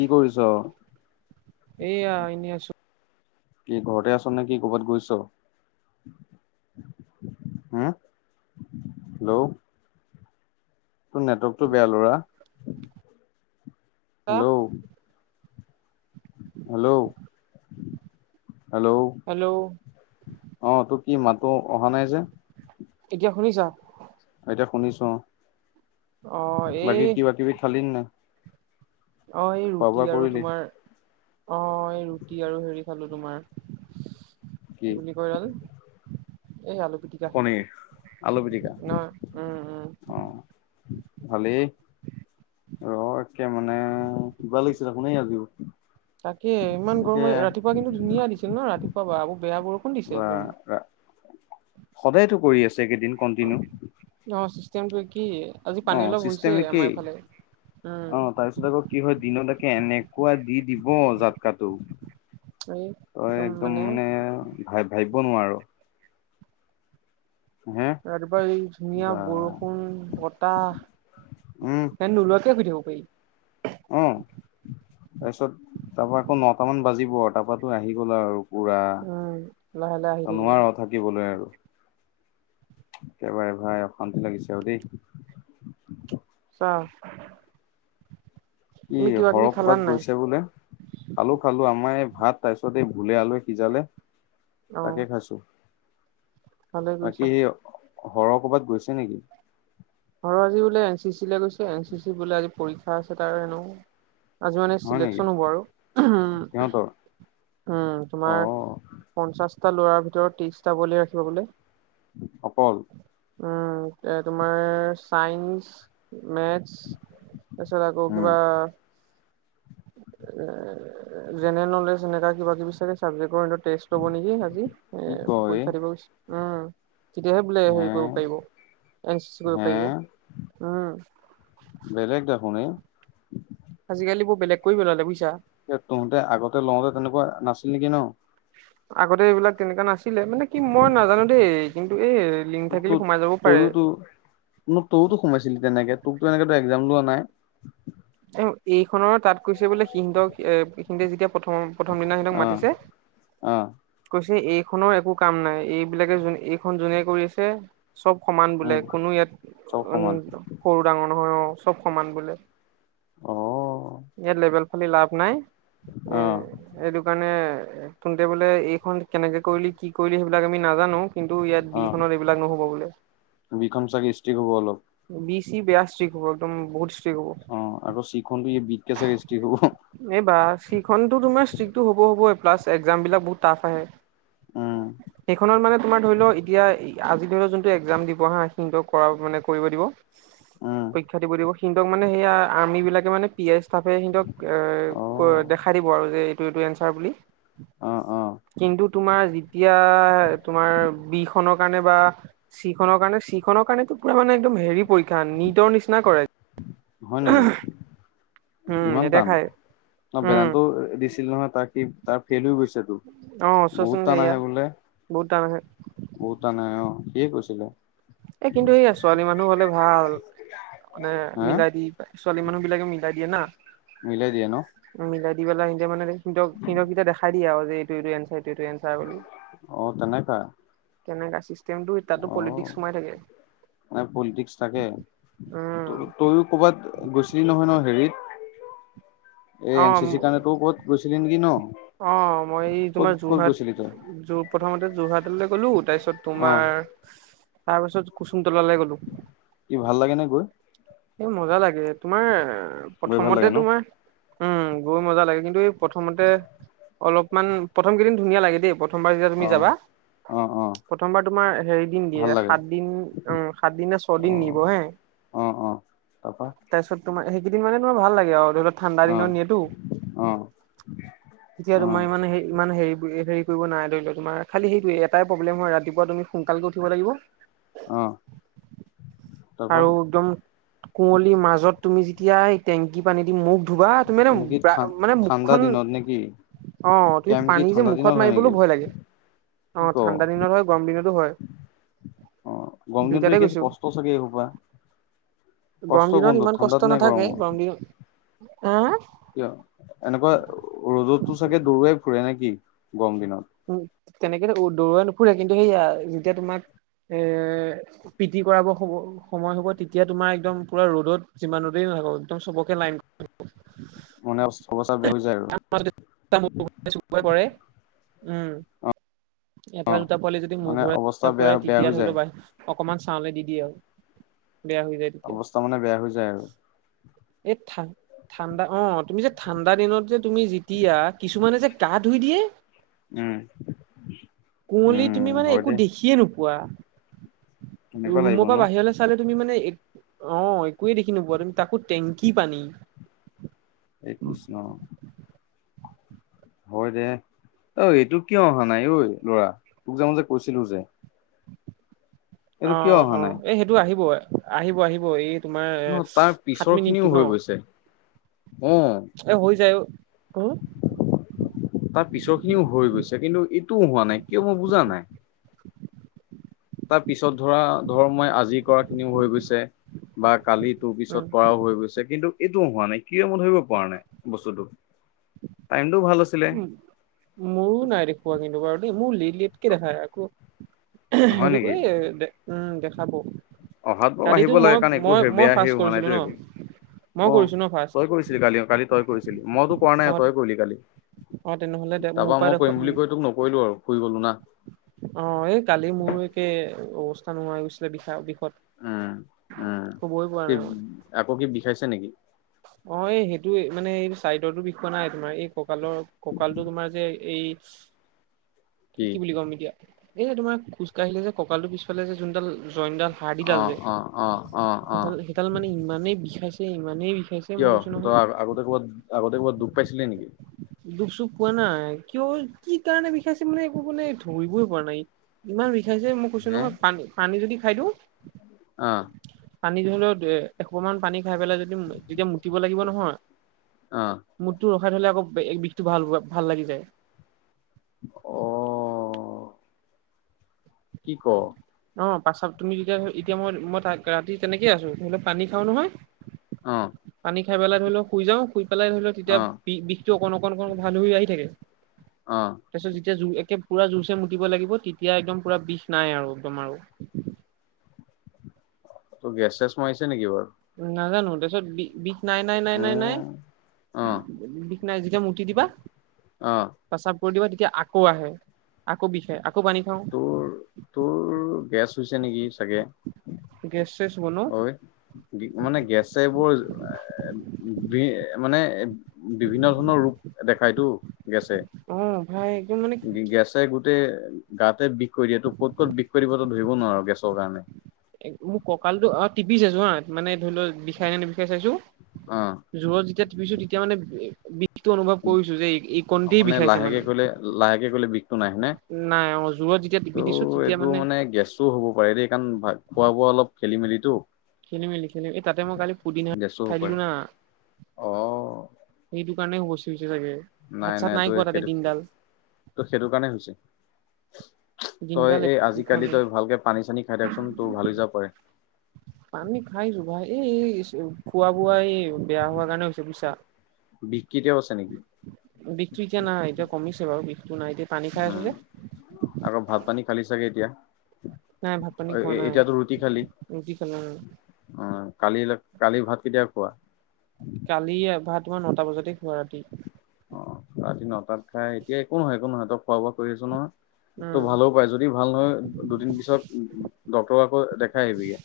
কি কৰিছ? এয়া এনে আছো। কি ঘৰতে আছ নে কি কৰবাত গৈছ। হা হেল্ল'। তোৰ নেটৱৰ্কটো বেয়া ল'ৰা আ, হেল্ল'। হেল্ল'। হেল্ল। হেল্ল' ' অ', তোৰ কি মাতো অহা নাই যে এতিয়া শুনিছা। এতিয়া শুনিছোঁ আও অ এই বাকী কিবা কিবি খালি ন নাই। অ', এই খোৱা ৰুটি বোৱা আৰু কৰিলি? তোমাৰ অ', এই ৰুটি আৰু হেৰি খালো তোমাৰ কি বুলি কয় এই আলু পিটিকা পনীৰ আলু পিটিকা ন উম উম অহ ভালেই ৰ একে মানে কিবা লাগিছিলে শুনি আছো। তাকে ইমান গৰম ৰাতিপুৱা কিন্তু ধুনীয়া দিছিল ন ৰাতিপুৱা বেয়া বোৰ বা সদায়তো কৰি আছে এইকেইদিন কন্টিনউ অ চিষ্টেমটো কি আজি পানী অ', অলপ হৈছে চিষ্টেম কি আমাৰ এইফালে উম অ', তাৰপিছত আকৌ কি হয় দিনো তাকে এনে পুৱা দি দিব জাতকাটো তই একদম মানে ভ ভাবিব নোৱাৰো। হে ৰাতিপুৱা এই ধুনীয়া বা বৰষুণ উম বতাহ ফেন নোলোৱাকে এ [unintelligible] অ', তাৰপিছত তাৰপা আকৌ নটামান বাজিব আৰু তাৰাপো আহি গ'ল আৰু কুৰা উম লাহে লাহে আহি থাকিব নোৱাৰো থাকিবলৈ আৰু একেবাৰে ভাই অশান্তি লাগিছে আৰু দেই অ'হ। ই হৰপপাত নাই গৈছে বোলে খালো খালো আমাৰ ভাত তাৰ পিছত এই ভোলে আলুৱে সিজালে তাকে খাইছো ভালকুম বাকী ছলাম সেই সৰহ কৰবাত গৈছে নেকি? আৰু আজি বোলে এন চি চিৈ গৈছে এন চি চি বোলে আজি পৰীক্ষা আছে তাৰ হেনো আজি মানে হয় নেকি চিলেকচন হ'ব আৰু সিহঁতৰ উম উম অ তোমাৰ পঞ্চাশটা লৰাাৰ ভিতৰত ত্ৰিশটা বলি ৰাখিব বোলে অপল উম এ তোমাৰ চাইন্স মেথছ তাৰছত আকৌ উম কিবা এ জেনেৰেল নলেজ এনেকা কিবা কিবি চাগে চাবজেক্টৰত টেষ্ট লব নেকি আজি এ কি কয় পৰীক্ষা দিব উম তেতিয়াহে বোলে হে হেৰি কৰিব পাৰিব এন চি চি কৰিব হে পাৰিব উম বেলেগ দেখোননে আজিকালি বেলেগ কৰি পেলালে বুজছা তহতে আগতে লওঁতে তেনেকুৱা নাছিল নেকি ন আগতে এইবিলাক তেনেকুৱা নাছিলে মানে কি মই নাজানো দেই কিন্তু এই লিংক ত থাকিলে সোমাই যাব পাৰে। তয়তো মোক তইতোমাইছিলি তেনেকে তোকো এনেকো একজাম লোৱা নাই এ এইখনৰ তাত কৈছে বোলে সিহঁতক এ সিহতে যেতিয়া প্ৰথম প্ৰথম দিনা সিহতক অ মাতিছে অ কৈছে এই এইখনৰ একো কাম নাই এইবিলাকে যোনে এইখন যোনে কৰিছে চব সমান বোলে উম কোনো ইয়াত উ চব সমান সৰু ডাঙৰ নহয় অ চব সমান বোলে অ ইয়াত লেবেল ফালি লাভ নাই এ অ এইটো কাৰণে এ তুতে বোলে এইখন কেনেকে কৰিলি কি কৰিলি সেইবিলাক আমি নাজানো কিন্তু ইয়াত অ বিখনত এইবিলাক নহ'ব বোলে বিখন চাগে ষ্ট্ৰিক হ'ব অলপ বি সি বেয়াষ্টিক হব একদম বহুত ষ্ট্ৰিক হব অ আকৌ চিখনতো ই বিতকে চাগে ষ্ট্ৰিক হ'ব এইবাৰ সিখনতটো তোমাৰ ষ্ট্ৰিকটো হ'ব হব ক্লাছ এক্জাম বিলাক বহুত টাফ আহে উম সেইখনত মানে তোমাৰ ধৰি লও এতিয়া আজি ধৰি লওক যোনটো এক্জাম দিব অহা সিহতক কৰা মানে কৰিব দিব উম পৰীক্ষা দিব দিব সিহঁক মানে সেইয়া আৰ্মিবিলাকে মানে পি এ ষ্টাফে সিহতক অ দেখাই দিব আৰু যে এইটো এনাৰ বুলি অ অ কিন্তু তোমাৰ যেতিয়া তোমাৰ বি খনৰ কাৰণে বা চি খনৰ কাৰণে চি খনৰ কাৰণে ৰা মানে একম হেৰি পীক্ষা নিদৰ নিচিনা কৰাই হয়নিক? উম ইমান টান নেদেখাই ন উম বেদানটো দিছিল নহয় তাক তাৰ ফেইল হৈ গৈছিল বহুত টান আহে বোলে তানে বৌতা নাই অ সিয়ে কৈছিলে এ কিন্তু সয়া ছোৱালী মানুহ হলে ভাল মানে হা মিলাই দি ছোৱালী মানুহ বিলাকে মিলাই দিয়ে না দিয় নো মিলাই দি পেলা স মানেহক সিক দেখ দিয়ে আৰু যে এইটো এনাই অ', তেনোই কা তেনেককা চিষ্টেমটো এতিাতো পলিটিক্স সোমাই থাকে ম পলিটিক্স থাকে ত উম তইও কৰ'বাত গৈছিলি নহয় ন হেৰিত এ অ এন চি চিৰ কাৰণে তোৰ ক'ত গৈছিলি নেকি ন অ', মই এই ক'ত তোমাৰ ক'ত যোৰহাট গৈছিলি তই? প্ৰথমতে যোৰহাটলৈ গ'লো তাৰপিছত অ', তুমাৰ তাৰপিছত কুচুম কি ভাল লাগে নে গৈ স, মজা লাগে, তোমাৰ গৈ ভাল লাগে প্ৰথমতে ন? তোমাৰ উম, গৈ মজা লাগে কিন্তু এই প্ৰথমতে অলপমান প্ৰথম কেইদিন ধুনীয়া লাগে দেই প্ৰথমবাৰ যেতিয়া তুমি অ', যাবা। অ', অ', প্ৰথমবাৰ তোমাৰ হেৰি দিন দিয়ে, ভাল লাগে সাত দিন, অ, সাত দিন ন, ছয়দিন নিব অ', হে। অ', অ'। তাৰপা তাৰপিছত তোমাৰ সেইকেইদিন মানে তোমাৰ ভাল লাগে আৰু ধৰি ল ঠাণ্ডা দিনত অ', নিয়েতো অ', এতিয়া অ', তোমাৰ মানে হ, ইমান হেৰি, হেৰি নাই ধৰি ল, তোমাৰ খাল সেইটো এটাই প্ৰব্লেম হয় ৰাতিপুৱা তুমি সোনকালকে উঠিব লাগিব। অহ। আৰু একদম কুৱলীৰ মাজত তুমি যেতিয়া এই টেংকি পানী দি মখ ধুবা তুমি এনে নেকি থান মানে ঠাণ্ডা মুখখন। দিনত নেকি? অ, তুমি কেম্প কি পানী যে ঠাণ্ডা দিনত মুখত হয় নেকি? মাৰিবলৈও ভয় লাগে। কি অ, ক? ঠাণ্ডা দিনত হয়, গৰম দিনতো হয়। অ, গমজন্ততো দুইটাতে একে আ, গৈছো কষ্ট চাগ হোপা গৰম কষ্ট দিনত বন্ধ ঠাণ্ডাত নাই কৰম মই। অহ। কিয় এনেকুৱা ৰ'দতো চাগে দৌৰুৱাই ফুৰে নে কি গৰম দিনত। উ, তেনেকে দৌৰৱাই নুফুৰে, কিন্তু সেইয়া যেতিয়া তোমাক এ, পিটি কৰাব সময় হ'ব তেতিয়া, তোমাৰ একদম পুৰা ৰ'দত যিমানতে একদম চবকে লাইন মান, অ'। [unintelligible] এটা, দুটা পোৱালি যদি মোৰ মানে অৱস্থা ঘৰত পৰে বেয়া বেয়া তেতিয়া হৈ ধৰি লও যায় ব। অকমান চাওঁলে দি দিয় বেয়া হৈ যায় তেতিয়া অৱস্থা মানে বেয়া হৈ যায় আৰু এই ঠা-ঠাণ্ডা অ, তুমি যে ঠাণ্ডা দিনত যে তুমি যেতিয়া কিছুমানে যে গা ধুই দিয়ে। উম। কুৱলী তুমি উম মানে হয় একো দে দেখিয়ে নোপোৱা তেনেকুৱা লাগিব ৰুমৰ পৰা ন বাহিৰলে চালে তুমি মানে অ, একোৱে দেখি নোপোৱা তুমি তাকো টেংকি পানী হে কৃষ্ণ হয়, দে অ, এইটো কিয় অহা নাই ঐ ল'ৰা তোক যে মই যে কৈছিলো যে অ', এইটো কিয় অ', অহা অ', নাই এই সেইটো আহিব, আহিব, আহিব এই। তোমাৰ ন তাৰ সাত পিছৰ মিনিটটো খিনিও ন? হৈ গৈছে অ এ, হৈ যায়। [inaudible] তাৰ পিছৰ খিনিও হৈ গৈছে কিন্তু এইটোও হোৱা নাই কিয় মই বুজা নাই। তাৰ পিছত ধৰা ধৰ মই আজি কৰা খিনিও হৈ গৈছে বা কালি [unintelligible] পিছত উম কৰাও হৈ গৈছে কিন্তু এইটোও হোৱা নাই কিয় মন ধৰিব পৰা নাই বস্তুটো টাইমটো ভাল আছিলে উ, মোৰো নাই দেখুৱা কিন্তু বাৰু দেই মোৰ [unintelligible] কি দেখায় আকৌ হয় হেৰি নেকি কয় উম, দেখাব। অহাত বাৰু আহিব কালিতো লাগে মই, কাৰণ একো মই, মই বেয়া হেৰি ফাৰ্ষ্ট হোৱা নাইতো কৰিছিলো ন? একো অ মই কৰিছো ন, তই কৰিছিলি কালি অ কালি তই ফাৰ্ষ্ট? কৰিছিলি মইতো কৰা অ নাই তই কৰিলি কালি অ তেনেহলে দে মোৰ তাৰাপা পৰা মই দেখুৱা কৰিম বুলি কৈ তোক নকৰিলো আৰু শুই গলো না অ, এই কালি মোৰো একে অৱস্থা নোহোৱা হৈ গৈছিলে [unintelligible] উম, উম শুবই পৰা নাই মই [unintelligible] আকৌ কি বিষাইছে নেকি? অ, এই সেইটোয়ে মানে এই চাইডৰটো বিষোৱা নাই তোমাৰ এই, কঁকালৰ, কঁকালটো তোমাৰ যে এই কি বুলি ক'ম এতিয়া, এই তোমাৰ খোজ কাঢ়িলে যে কঁকাল টো পিছফালে যে যোনডাল, জইনডাল হাৰ্ডিডাল অ যে অ অ অ অ সেইডাল, সেইডাল মানে ইমানেই বিষাইছে ইমানেই বিষাইছে মই কিয় কৈছো তই নহয় আগতে ক'বাত আগতে ক'বাত দুখ পাইছিলি নেকি? দুখ-চুখ পোৱা নাই। কিয়, কি কাৰণে বিষাইছে মানে। একো মানে ধৰিবই পৰা নাই ইমান মইযে, মই কৈছো হে নহয়। ন পা-পানী যদি খাই দিওঁ। অ' পানী ধৰি লও এসোপামান পানী খাই পেলাই যদি, যেতিয়া মুতিব লাগিব নহয় অ' মুটটো ৰখাই থ'লে আকৌ, বিষটো ভাল ভাল লাগি যায় অ' কি ক? অ' প্ৰাচাৱ তুমি যেতিয়া, এতিয়া মই মই ৰাতি তেনেকেইে আছো, পানী খাওঁ নহয় অ', পানী খাই পেলাই ধৰি লও শুই যাওঁ শুই পানী খাই [inaudible] [inaudible] পেলাই ধৰি লও তেতিয়া অ', বি-বিষটো অকণ অকণ অকণ [unintelligible] আহি থাকে অ', তাৰপিছত যেতিয়া, যো একে পুৰা জোৰছে মুতিব লাগিব, তেতিয়া একদম পুৰা বিষ নাই আৰু একদম আৰু ত গেছ চেছ মাৰিছে নেকি বাৰু? নাজানোঁ, তাৰপিছত বিষ নাই নাই নাই নাই নাই মোৰ অ', বিষ নাই, যেতিয়া মুটি দিবা অ' প্ৰস্ৰাৱ দিবা তেতিয়া আকৌ আহে, আকৌ বিষ আ তোৰ, তোৰ গেছ হৈছে নেকি চাগে গেছ চেছ বনো অই, মানে গেছেবৰ এ, বি মানে বিভিন্ন ধৰণৰ ৰোগ দেখাইটো গেছে, অ ভাই একদম মানে গেছে গোট গোটেই গাতে বিষ কৰি দিয়ে, তোৰ ক'ত ক'ত বিষ কৰি দিব তোৰ ধৰিব নোৱাৰ গেছৰ কাৰণে এ মোৰ কঁকাল টো অ' টিপি চাইছো হা, মানে ধৰি লও বিষাই নে নিবিষাই চাইছো। অ', যোৰত যেতিয়া টিপিছো, তেতিয়া মানে সেইটো অনুভৱ কৰিছো, যে এই কণতে বিষাইছে মানে। নাই নে, নাই অ জোৰত যেতিয়া টিপি দিছো ত'' তেতিয়া এইটো মানে গেছো হ'ব পাৰে দেই কাৰণ ভ খোৱা বোৱা অলপ খেলি মেলি টো। খেলি-মেলি, খেলি-মেলি। এই তাতে মই কালি পুদিনা গেছো হ'ব খাই দিলো পাৰে না, অ' সেইটো সেইটো কাৰণে কইছোঁ। নাই নাই তোৰ সেইটো, তোৰ সেইটো কাৰণে হৈছে। তই দিনডাল এই একো খোৱা আজিকালি নাই। তই ভালকে পানী চানী খাই থাকচোন, তোৰ ভাল হয় যাব পাৰে। পানী খাইছোঁ ভাই। এই এই খোৱা বোৱা এই বেয়া হোৱা কাৰণে হৈছে বুজিছা। বিষ কেতিয়াও আছে নেকি বিষটো এতিয়া নাই, এতিয়া কমিছে বাৰু বিষ। উম্, আকৌ ভাত পানী খালি চাগে এতিয়া। নাই ভাত পানী অ' খোৱা এ নাই এতিয়াতো ৰুটি খালি। ৰুটি খালো অ' কালি, কালি ভাত কেতিয়া খোৱা? কালি এয়া ভাত তোমাৰ নটা বজাতে খোৱা ৰাতি। অ' ৰাতি নটাত খাই এতিয়া একো নহয় একো নহয়, তই খোৱা বোৱা কৰি আছো নহয়। উম তোৰ ভাল হ'বও পাৰে, যদি ভাল নহয় দুদিন পিছত ডক্তৰক আকৌ দেখাই আহিবিগে।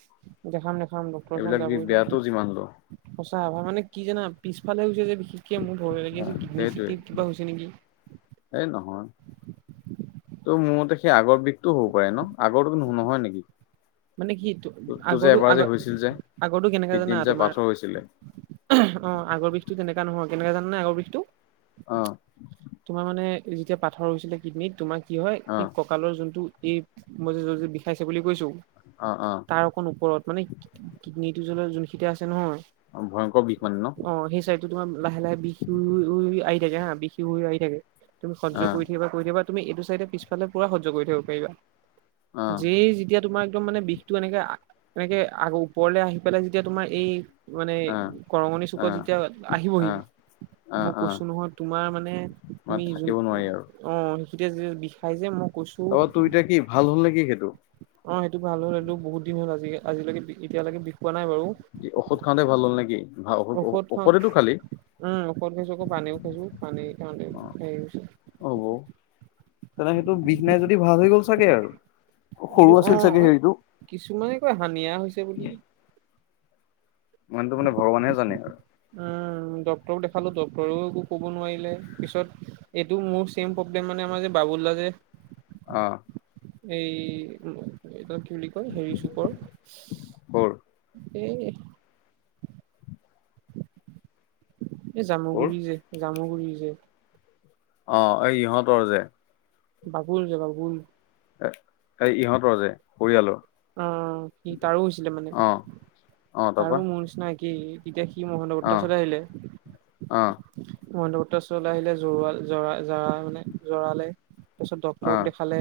দেখাম দেখাম, ডক্টৰৰ এইবিলাক ওচৰলে বিষ যাবই বেয়াটো যিমান হ'লেও লাগিব। সঁচা ভাই মানে কি জানা, পিছফালে হৈছে যে বিশেষকে মোৰ ভয় লাগি আছে। কিডনী সেইটোৱে চিডনীত কিবা হৈছে নেকি? তোৰ মোৰ মতে সেই আগৰ বিষতটো হ'ব পাৰে ন, আগৰটো নহয় নেকি? মানে কিটো? তোৰ যে আগৰটো এবাৰ আগ যে হৈছিল যে আগৰটো কেনেকা জানা কিডনীত যে তোমাৰ পাথৰ হৈছিলে অ', আগৰ বিষতো তেনেকা নহয়। কেনেকা জানানে আগৰ বিষটো, অ তোমাৰ মানে যেতিয়া পাথৰ হৈছিলে কিডনিত তোমাক কি হয়, অ এই কঁকালৰ যোনটো এই মই যে য'ত যে বিষাইছে বুলি কৈছোঁ। অ তাৰ অকণ ওপৰত, মানে কিডনীটো যোনখিনিতে আছে নহয়। ভয়ংকৰ বিষ মানে ন? অ সেই চাইডটো তোমাৰ লাহে লাহে বিষ হৈ হৈ আহি থাকে হা, বিষ হৈ আহি থাকে। তুমি সজ্য অ কৰি থাকিবা, কৰি থাকিবা তুমি এইটো চাইডে পিছফালে পুৰা সহ্য কৰি থাকিব পাৰিবা। অ যেই যেতিয়া তোমাক একদম মানে বিষতটো এনেকে, এনেকে আগ ওপৰলে আহি পেলাই যেতিয়া তোমাৰ এই মানে অ কৰঙণি অ চুকত যেতিয়া আহিবহি। অ অ মই অ কৈছোঁ নহয় তোমাৰ মানে, মানে তুমি থাকিব নোৱাৰি অহ। তেতিয়া যেতিয়া বিষাই যে মোক অহ, তোৰ এতিয়া কি ভাল হ'ল নেকি সেইটো। হ'লেটো বহুত দিন হ'ল আজি আজিলৈ এতিলৈকে ঔষধ খাওঁতে ভাল হ'ল নেকি ভা ঔষধ ঔষধেটো খালি। উম, ঔষধো খোজো, পানীও খোজো পানী। অ হ'ব [unintelligible] তেনে, সেইটো বিদ নাই যদি ভাল হৈ গ'ল চাগে আৰু? সৰু এইটো, আছিল চাগে অ'। হেৰিটো কিছুমানে কয়, হানিয়া হৈছে বুলি। মানতো মানে ভগৱানেহে জানে আৰু? ডক্টৰক দেখালো, ডক্টৰেও একো কব নোৱাৰিলে। পিছত, এইটো মোৰ ছেম প্ৰব্লেম মানে আমাৰ যে বাবু [unintelligible] অহ। এই, এইটো কি বুলি কয় হেৰি চুকৰ কৰ [unintelligible] এই কৰ জামুগুৰি যে? জামুগুৰি যে? অ', এই ইহঁতৰ যে? বাবুল যে, বাবুল? এই ইহঁতৰ যে, পৰিয়ালৰ অ', সি তাৰো হৈছিলে মানে, অ অ তাৰো তাৰপা মোৰ নিচিনা কি তেতিয়া অ অ [unintelligible] [unintelligible] ওচৰলৈ আহিলে জৰা-জৰা মানে জৰালে তাৰপিছত ডক্টৰক অ', দেখালে,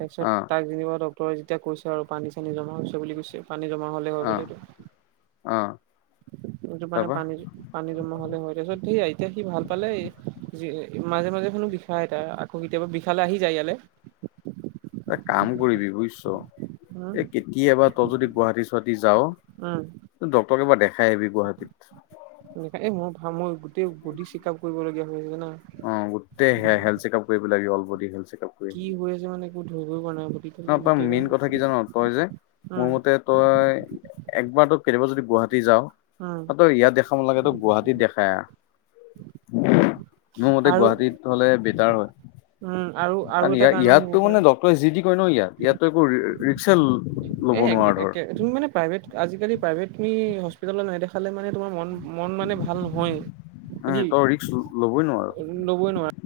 তাৰপিছত অ', তাক যেনিবা ডক্টৰে যেতিয়া কৈছে আৰু পানী চানী জমা হৈছে বুলি কৈছে, পানী জমা হ'লে হয় অ', বোলে এইটো। অ', সেইটো মানে তাৰপা পানী-পানী জমা হলে হয়, তাৰ পিছত সেয়া এতিয়া সি ভাল পালেই। মাজে মাজে শুনো বিষাই তাৰ, আকৌ কেতিয়াবা বিষালে আহি যায় ইয়ালে। এটা কাম কৰিবি বুজিছ, উম এই কেতিয়াবা তই যদি গুৱাহাটী ছোৱাহাটী যাও, উম ডক্টৰক এবাৰ দেখাই আহিবি গুৱাহাটীত। এ-এ মই ভা মই গোটেই বডি চেক আপ কৰিবলগীয়া হৈ আছে জানা? অ', গোটেই হেল্থ চেক আপ কৰিব লাগিব, all body health check up কি হৈ আছে মানে, একো ধৰিবই পৰা নাই বডিটো [unintelligible] গোটেই ‌ মেইন কাৰণে কথা কি জান' তই যে উম মোৰ মতে তই একবাৰ তো কেতিয়াবা যদি গুৱাহাটী যাৱ, উম ত' ইয়াত দেখাব নালাগে তই গুৱাহাটীত দেখাই আহ। মোৰ মতে আৰু গুৱাহাটীত হলে বেটাৰ হয়। উম আৰু আৰু এটা কাৰণেও ইয়াত-ইয়াতটো হ'ব মানে পাৰে। ডক্টৰে যি টি কয় নহ ইয়াত, ইয়াতো একো ল'ব এ নোৱাৰা ধৰ। একে তুমি মানে প্ৰাইভেট আজিকালি প্ৰাইভেট, তুমি হস্পিটালত নেদেখালে মানে তোমাৰ মন মন মানে ভাল নহয়ৱে, বাকী উম, তই ৰিক্স ল'বই নোৱাৰ ল'বই নোৱাৰে।